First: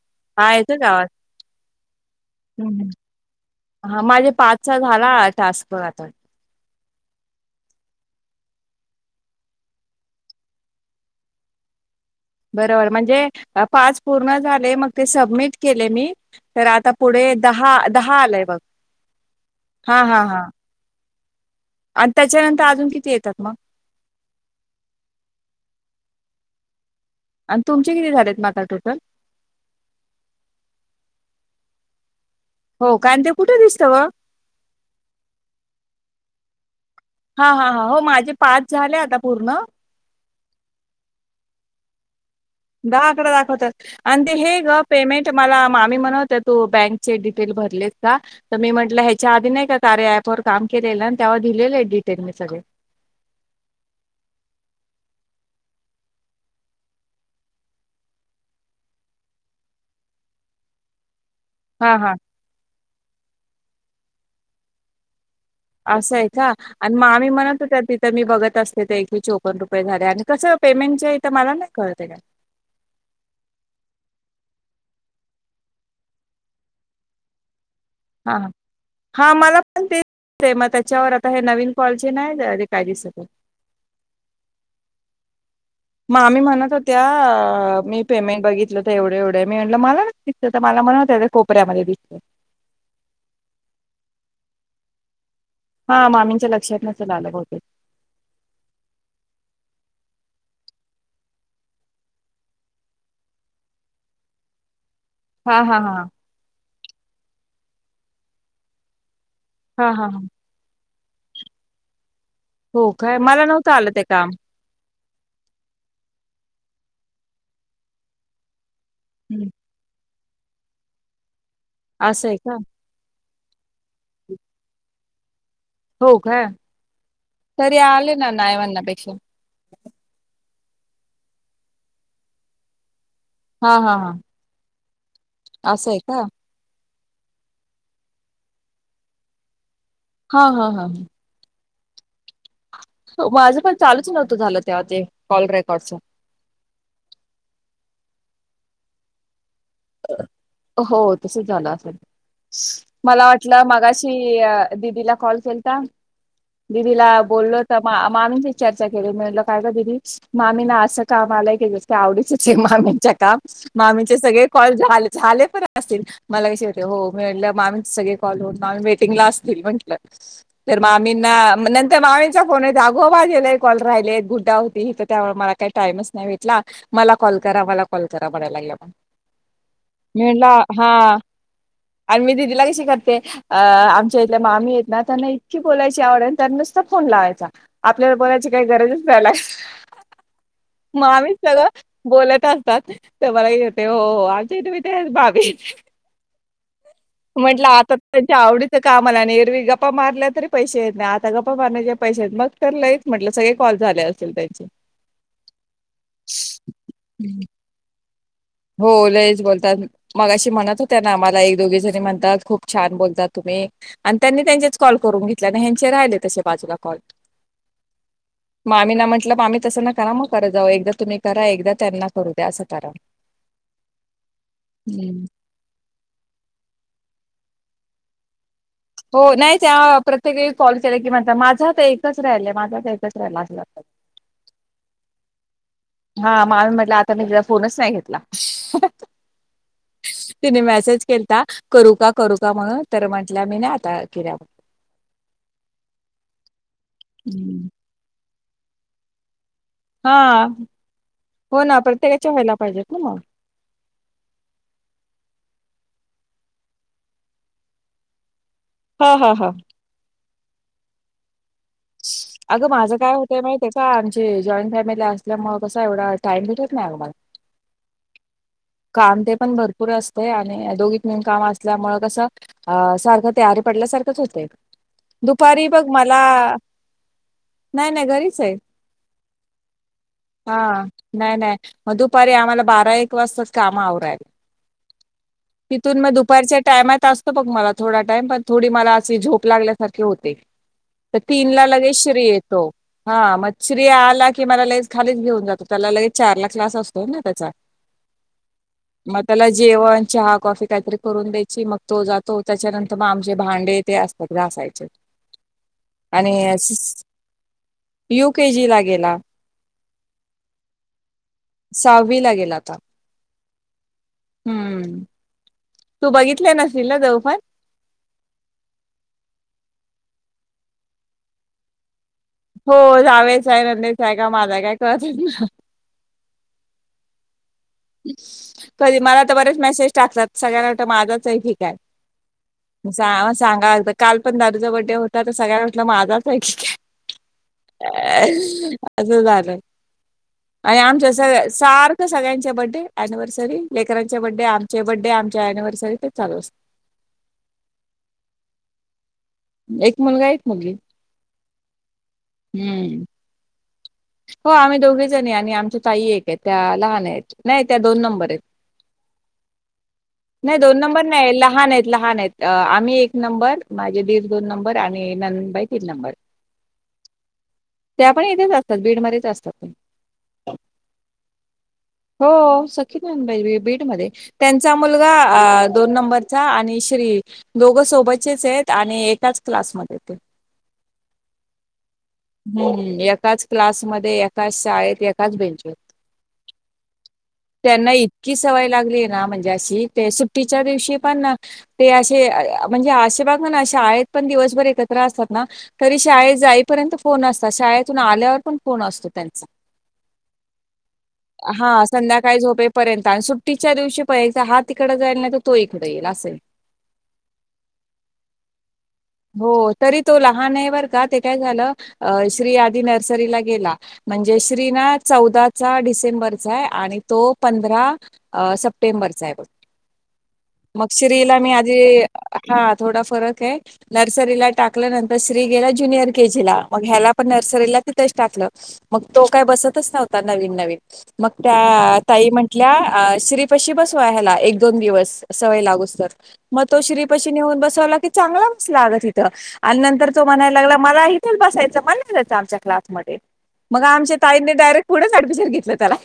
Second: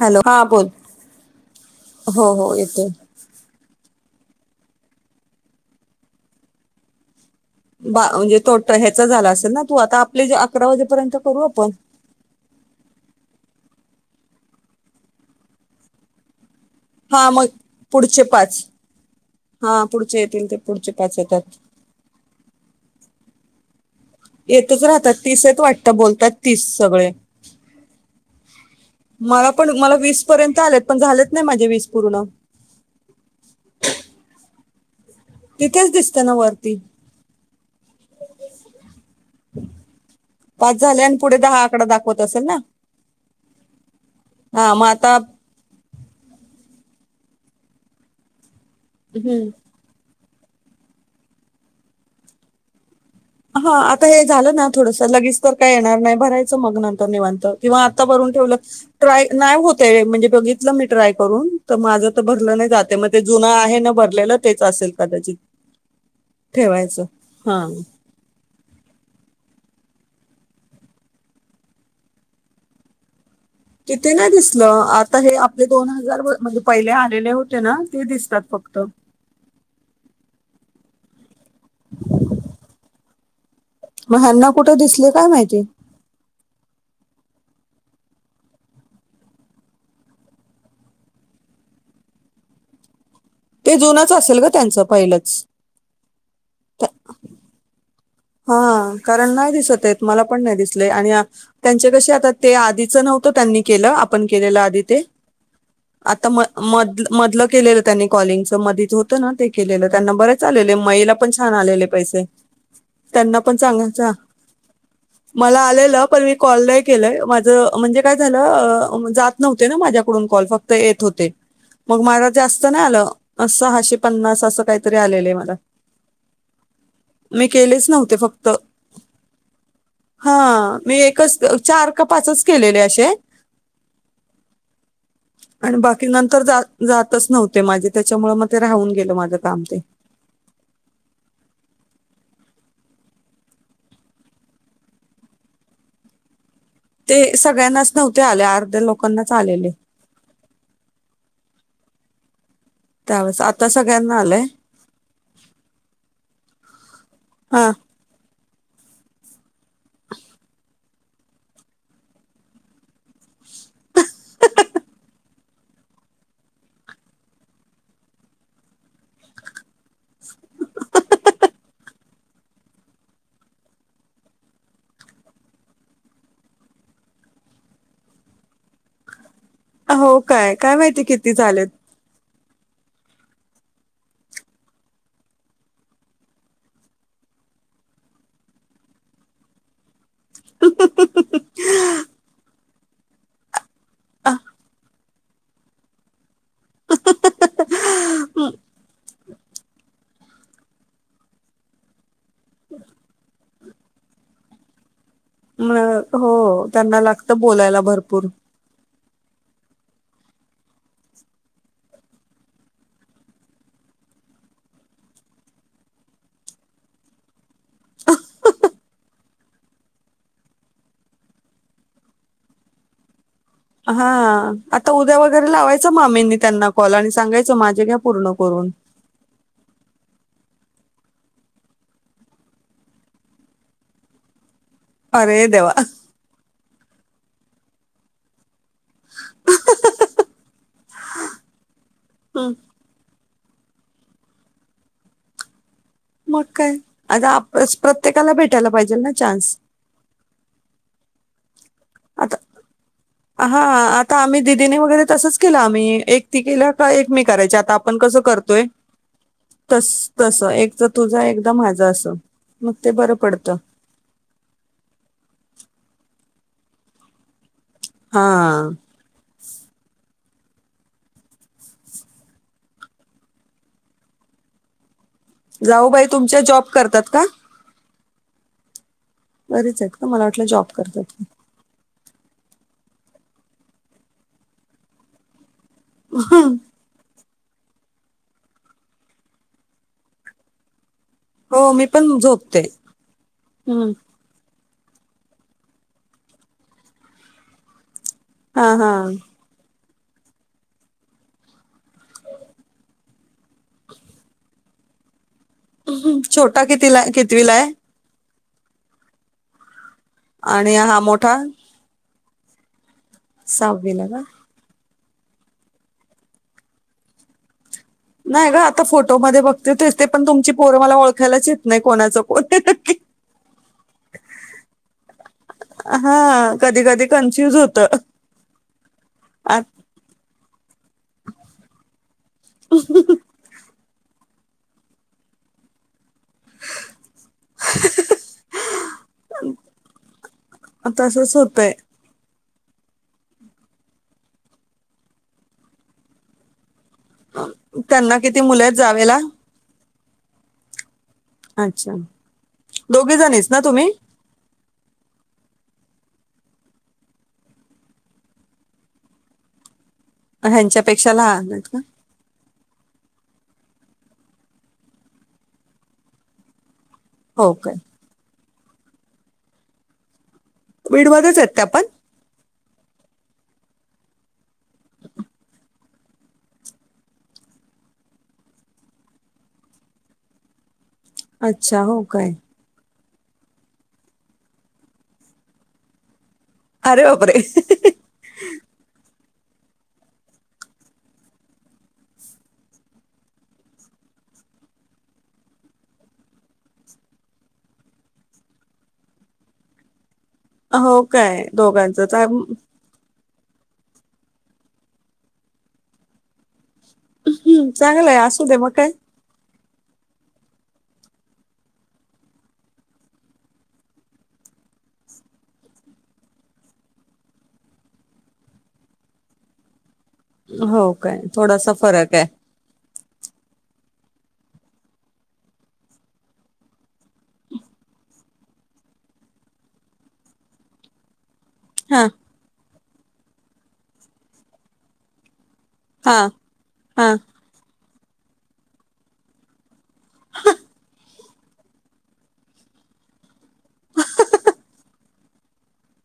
Hello हा, बोल येतोय का आवाज? हो हो येतोय हा, माझे पाचचा झाला टास्क बघ आता. बा म्हणजे तोट ह्याचा झाला असेल ना, तू आता आपले जे अकरा वाजेपर्यंत करू आपण. बरोबर, म्हणजे पाच पूर्ण झाले, मग ते सबमिट केले मी, तर आता हा पुढे, मग दहा, दहा पुढचे आलाय पाच बघ, हा पुढचे हां येतील हां. ते पुढचे पाच होतात. आणि त्याच्यानंतर अजून किती येतात मग? येतच राहतात, तीसेत वाटत, बोलतात तीस सगळे. आणि तुमचे किती झालेत, मग आता टोटल? मला पण मला वीस पर्यंत आलेत, पण झालेत नाही माझे वीस पूर्ण. हो, काण ते कुठे दिसतं ग? तिथेच दिसतं ना वरती. हा हा हा, हो. माझे पाच झाले आता पूर्ण. पाच झाले, आणि पुढे दहा आकडा दाखवत असेल ना? दहा आकड दाखवतात, आणि ते हे हा ग, मग आता पेमेंट मला मामी म्हणत होत्या हो, बँक चे डिटेल भरले का? म मी म्हटल, ह्याच्या हम्म आधी नाही का कार्य ॲपवर काम केलेलं आहे, आणि त्यावर दिलेले मी डिटेल सगळे. हा, आता हे झालं ना थोडंसं, लगेच तर काय येणार नाही, भरायचं मग नंतर निवांत, किंवा आता भरून ठेवलं ट्राय, नाही होतय, म्हणजे बघितलं मी ट्राय करून. त हा माझं हा त भरलं नाही जाते, म ते जुन आहे ना भरलेलं तेच असेल कदाचित असं आहे का? आणि ठेवायचं मामी म्हणत हा होत्या तिथ तर मी बघत असते तर एकशे चोपन रुपये झाले, आणि कसं पेमेंटचे, तर मला नाही कळते? तिथे ना दिसलं, आता हे आपले दोन हजार व म्हणजे पहिले आलेले होते ना ते हा हा दिसतात फक्त. हा मला पण ते मग [unintelligible] त्याच्यावर आता हे नवीन कॉलचे नाही जे काय दिेसते. मग ह्यांना कुठे दिसले काय माहिती? मामी म्हणत होत्या, मी पेमेंट बघितलं तर, एवढे एवढे मी म्हटलं मला तर मला म्हण होत कोपऱ्यामध्ये दिसत ते जुनच असेल ग, त्यांचं पहिलंच. हा, मामींच्या लक्षात नसेल आलं बहुत त बहुतेक हा, कारण नाही दिसत येत, मला पण नाही दिसले, आणि त्यांचे कसे, आता ते आधीच नव्हतं त्यांनी केलं, आपण केलेलं आधी ते हा हा हा. त म मद मधलं केलेलं त्यांनी कॉलिंगच, मधीच होतं ना ते, केलेलं हा हा त्यांनां हा बरे चालेले, मयेला पण छान आलेले पैसे. हो काय? त्यांना मला पण नव्हतं आलं चांगलंच ते काम. मला आलेलं, पण मी कॉल नाही केलंय, माझ म्हणजे काय झालं अं अ जात हं. नव्हते ना माझ्याकडून कॉल, फक्त येत होते, मग माझ असं आहे का? जास्त नाही आलं सहाशे पन्नास असं काहीतरी आलेले मला. हो काय? मी तरी केलेच नव्हते आले ना फक्त नाय म्हण्यापेक्षा. हा, मी एकच, चार काय पाचच केलेले अशे हा हा हा. पण असं आहे बाकी का? नंतर जात जातच नव्हते माझे त्याच्यामुळे मग ते राहून गेलं माझं काम ते. हा हा हा. माझं पण चालूच नव्हतं झालं तेव्हा ते कॉल रेकॉर्डच. ते सगळ्यांनाच नव्हते आले अर्ध्या लोकांनाच आलेले. हो तसच झालं असेल मला त्यावेळेस वाटलं आता सगळ्यांना मागाशी आलंय दिदीला कॉल केलता दिदीला बोललो हा [unintelligible] चर्चा केली म्हणलं काय गं दिदी मामी ना असं काम आलंय की नुसतं आवडीचंचाय मामींच्या काम मामीचे सगळे कॉल झाल झाले पण असतील. मला कशी [unintelligible] मामी वेटिंग ला असतील म्हटलं. तर मामींना नंतर मामींचा फोन येतो आगो माझे लय कॉल राहिले गुड्डा होती इथं त्यावेळ मला टाइमच नाही भेटला मला कॉल करा मला कॉल करा म्हणाय लागल्या म. हो मी म्हणला काय काय हा माहिती किती झालेत आणि मी दिदीला कशी करते. अ आमच्या इथल्या मामी आहेत ना त्यांना इतकी बोलायची आवड आणि त्यांना नुसता फोन लावायचा. आपल्याला बोलायची काही गरजच नाही लागत. मामी सगळं बोलत असतात ते मला येतंय. [unintelligible] म्हंटलं आता त्यांच्या आवडीच काम आला आणि एरवी गप्पा मारल्या तरी पैसे येत नाही आता गप्पा मारण्याचे पैसे येत मग तर लय च म्हटलं सगळे कॉल झाले असेल त्यांचे. म हो त्यांना लागत बोलायला भरपूर. हो लयच बोलतात. मगाशी म्हणत होत्या ना मला एक दोघी जणी म्हणतात खूप छान बोलता तुम्ही. आणि त्यांनी त्यांचेच कॉल करून घेतले आणि ह्यांचे राहिले तसे बाजूला कॉल. मामी ना म्हटलं मामी तसं ना करा मग करत जाऊ एकदा तुम्ही करा एकदा त्यांना करू द्या असं करा. हा आता उद्या हम्म. वळ खरं लावायच मामींनी त्यांना कॉल आणि सांगायचं माझे घ्या पूर्ण करून. हो नाही त्या प्रत्येक वेळी कॉल केले की म्हणता माझा तर एकच राहिलय माझ तर एकच राहिला असं म्हणता. अरे देवा अहं. हा मानून म्हटलं आता मी तिचा फोनच नाही घेतला. तिने मेसेज केलता करू का करू का म्हणून. तर म्हंटल्या मी नाही आता किरयावर. मग काय आता हम्म. आपणच प्रत्येकाला भेटायला पाहिजेलच ना चान्स. हा हो ना प्रत्येकाच्या आता व्हायला पाहिजेत ना म. हा आता आम्ही दिदीने वगैरे तसंच केलं आम्ही एक ती केल्या का एक मी करायची आता. पण कसं करतोय. हा हा हा. तस तस एकदा तुझं एकदा माझं असं मग ते बरं पडतं. हा आमची जॉईंट फॅमिली असल्यामुळे कसा एवढा टाइम भेटत नाही आमाला. हा. काम ते पण भरपूर असतय आणि दोघीत मिळून नवीन काम असल्यामुळ कसं. अ सारखं ते अरे पडल्यासारखंच होतंय. दुपारी बघ जाऊबाई मला तुमच्या जॉब करतात का नाही नाही घरीच आहे. घरीच आहेत का मला वाटलं जॉब हा करतात काय. नाही नाही मग दुपारी आम्हाला बारा एक वाजतात काम आवरायला. तिथून मग दुपारच्या टाइमात असत. बघ मला थोडा टाइम पण थोडी मला अशी झोप लागल्यासारखी होते. तर तीन ला हो मी लगेच पण श्री झोपते येतो हा मग श्री हम्म. आला की मला लईच. खालीच घेऊन जातो त्याला लगेच चारला क्लास असतोय ना त्याचा हा हा मग त्याला जेवण, चहा, कॉफी काहीतरी करून द्यायची मग तो जातो त्याच्यानंतर मग आमचे भांडे. ते असतात घासायचेच. हम्म. आणि छोटा कितीला कितवीला आहे [inaudible] युकेजी ला गेला. आणि हा मोठा सहावीला गेला आता. साहावीला का? हम्म तू बघितले नशील ना देवपण नाही ग आता फोटोमध्ये बघते तेच ते पण तुमची पोरं मला ओळखायलाच येत नाही कोणाचं कोण आहे नक्की हो जावेच आहे नंदेचा आहे का माझाय काय कळतच नाय. हा कधी कधी कन्फ्युज होत. कधी मला तर बरेच मेसेज टाकतात सगळ्यांना वाटत माझाच आहे कि काय. जा सांगाय आलता काल पण दादूचा बड्डे होता तर सगळ्यांना वाटल माझाच आहे की काय? अ असं झालं आणि आमच्या तसंच सगळ्या होतंय सारं सगळ्यांच्या बड्डे अनिवर्सरी लेकरांचे बड्डे आमचे बड्डे आमच्या अनिवर्सरी तेच चालू असतं. त्यांना किती मुले आहेत जावेला. एक मुलगा एक मुलगी अच्छा हम्म दोघी जणीच ना तुम्ही हो आम्ही दोघी जणी आणि आमच्या ताई एक आहेत त्या लहान आहेत नाही त्या दोन नंबर आहेत. नाही दोन नंबर नाही लहान आहेत लहान आहेत. आम्ही एक नंबर माझे दीर दोन नंबर आणि ननंदबाई तीन नंबर हो काय‌? त्या पण इथेच असतात बीडमध्येच असतात. बीडमध्येच आहेत त्यापण हो सख्खी बहिण‌ [inaudible] बीडमध्ये त्यांचा मुलगा अ दोन नंबरचा आणि श्री दोघ सोबतचेच आहेत आणि एकाच क्लासमध्ये आहेत ते अच्छा हो काय? हम्म एकाच क्लासमध्ये एकाच शाळेत एकाच बेंचवर अरे बापरे त्यांना इकी सवय लागली ना म्हणजे अशी ते सुट्टीच्या दिवशी पण ते असे म्हणजे आशे बघ ना अे आ आहेतेत पण दिवसभर एकत्र असतात ना. तरी शाळेत जाईपर्यंत फोन असतात शाळेतून आल्यावर पण फोन असतो त्यांचा हो काय हा दोघांचं चा- संध्याकाळी झोपे हम्म, पर्यंत आणि सुट्टीच्या दिवशी पर्यंत हा तिकडं जाईल नाही तर तो इकडे येईल असंय. हम् चांगलंय असू दे मग काय? हो तरी तो लहान आहे बरं का ते काय झालं अ श्री आदी नर्सरीला गेला. म्हणजे श्रीना चौदाचा डिसेंबरचा आहे आणि तो ना पंधरा अ सप्टेंबरचा आहे बघ मग हो काय श्रीला मी थोडासा आधी फरक आहे हा थोडा फरक आहे. नर्सरीला टाकलं नंतर श्री गेला ज्युनियर केजीला मग ह्याला पण नर्सरीला टाकलं मग तो काही बसतच नव्हता नवीन नवीन मग त्या हा ताई म्ह श्री पशी बसवा ह्याला एक दोन दिवस सवय लागू हा मग तो हा श्रीपाशी नेऊन बसवला क चांगला बसलागत इिथं आणि नंतर तो म्हणायला लागला मला इथेच बसायचं म्हणच आमच्या क्लास मग आमच्या ताईने डायरेक्ट पुणच अडमिशन घेतलं त्याला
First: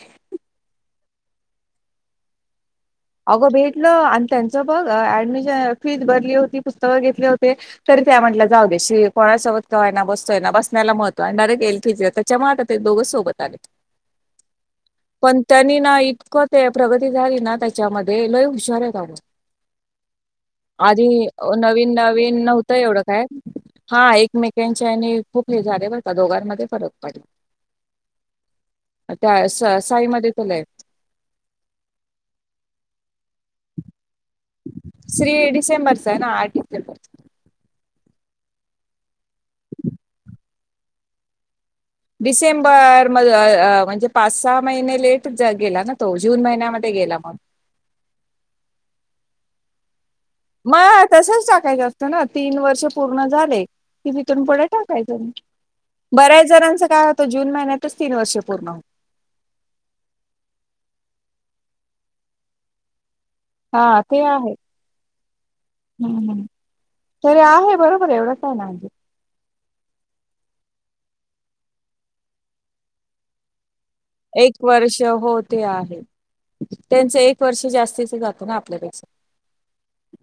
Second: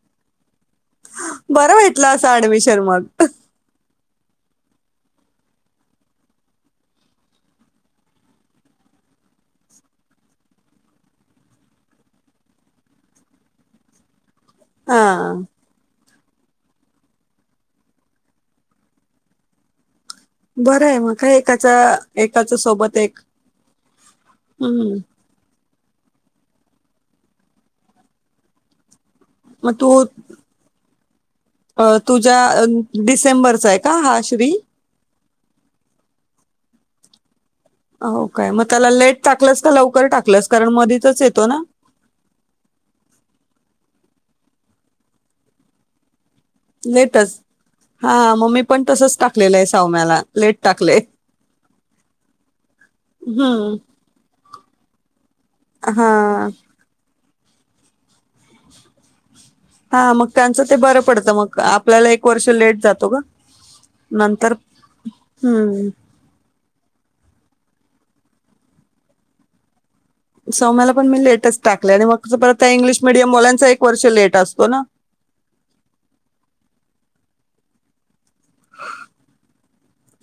बरं भेटलं असं ऍडमिशन मग अगं भेटलं आणि त्यांचं बघ ऍडमिशन फीस भरली होती पुस्तकं घेतली होते तरी त्या म्हटलं जाऊ दे्याशी कोणाचं बघतंय ना बसतोय ना बसण्याला महत्व डयरेक्ट येईल तिे चमाट ते दोघं सोबत आले हा पण त्यांनी ना इतकं ते प्रगती झाली ना त्याच्यामध्ये लय हुशार आहे त्याम बरं आहे आधी मग काय एकाचा नवीन नवीन एकाच्या नव्हतं सोबत एवढं एक काय हा एकमेकांच्या हम्म आणि खूप हे झाले ब दोघांमध्ये फरक पडेल त्या मग तू साईमध्ये चलाय अ तुझ्या डिसेंबरचा आहे का हा श्री श्री डिसेंबर स ना आर्टसेबर हो काय मग त्याला लेट टाकलंस तर लवकर टाकलंस कारण मधीतच येतो ना डिसेंबर म म्हणजे पाच सहा महिने लेट गेला ना तो जून महिन्या लेटच हा मम्मी पण तसच टाकलेलं आहे सावम्याला म तसच टाकायचं असतं ना तीन वर्ष पूर्ण झाले हम्म ती भथून पुढे टाकायच हा बऱ्याच जणांच काय जून महिन्याच तीन वर्ष पूर्ण हा मग त्यांचं ते बरं पडतं मग आपल्याला एक वर्ष लेट जातो ग हा ते आहे हम्म हम्म तर आहे बरोबर आहे एवढंच आहे ना म्हजे स मला पण मी लेटेस् टाकय आणि मग परत त्या इंग्लिश मिीडयमलांचा एक वर्ष लेट एक असतो ना वर्ष हो ते आहे त्यांचं एक वर्ष जास्तीच जात ना आपल्यापेक्षा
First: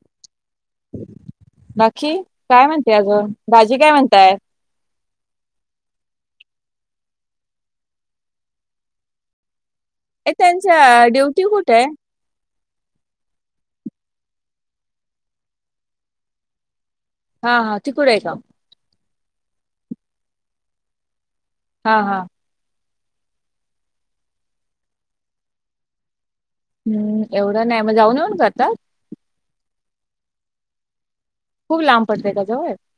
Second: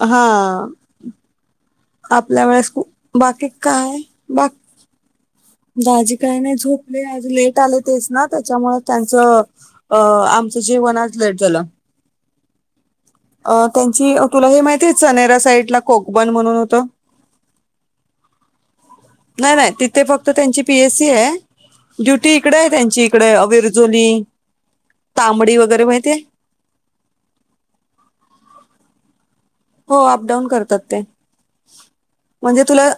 हा बाकी आपल्या काय वेळेसू म्हणते अजून बाकी भाजी काय म्हणताय बाकी दाजी काही नाही झोपले आज लेट आले तेच ना त्याच्यामु त्यांचं अ ए आमचं जीवन त्यांच्या आज लेट ड्युटी झालं कुठे आहे अ त्यांची तुला हे माहिती आहे चनेरा साईड ला कोॉकबन म्हणून होतं हा हा तिकड आहे का नाही नाही तिथे फक्त त्यांची पीएससी आहे हा हा ड्युटी इडे आहे त्यांची इकडे अ विरजोली तांबडी वगैरे माहिितय हम्म एवढं नाही मग जाऊन येऊन करतात हो अपडाऊन करतात ते खूप लांब पडतय का म्हणजे जवळ? तुला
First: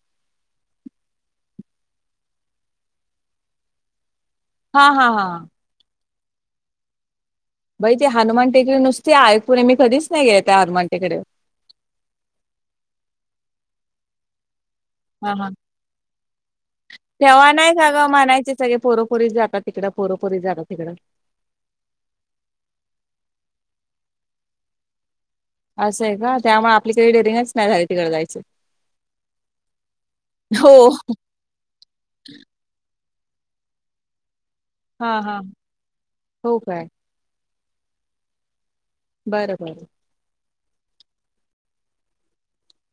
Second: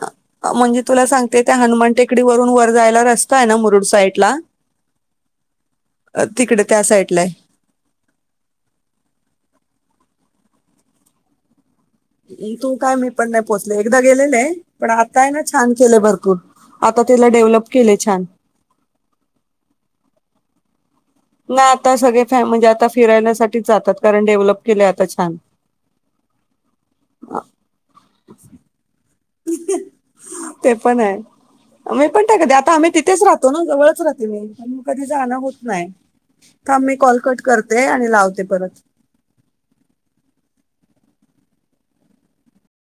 म्हणजे तुला सांगते त्या हनुमान टेकडीवररून वर जायला रस्ता आहे ना मुरुड साईडला हा हा हा तिकडे त्या साईडला बाई ते हनुमान टेकडे नुसते आहे पुढे मी कधीच नाही गे त्या हनुमान टेकडे तू काय मी पण नाही पोहोचले एकदा गेलेले आहे पण आता आहे हा ना हा छान केलं भरपूर आता त्याला तेव्हा डेव्हलप नाही का केलेय ग छान म्हणायचे सगळे पोरोपुरी जागा तिकडं पोरोपुरी जागा तिकडं ना आता सगळे फॅ म्हणजे आता फिरायलासाठीच जातात कारण डेव्हलप केलं आता छान असं आहे का त्यामुळे आपली काही अ, डेअरिंगच नाही झाली तिकडे जायच ते हो पण आहे. मी पण त्या कध आता आम्ही तिथेच राहतो ना जवळच राहते मी. कधी हा जाणं हा होत नाही हो थांब काय मी कॉलकट करते आणि लावते परत. बर बर.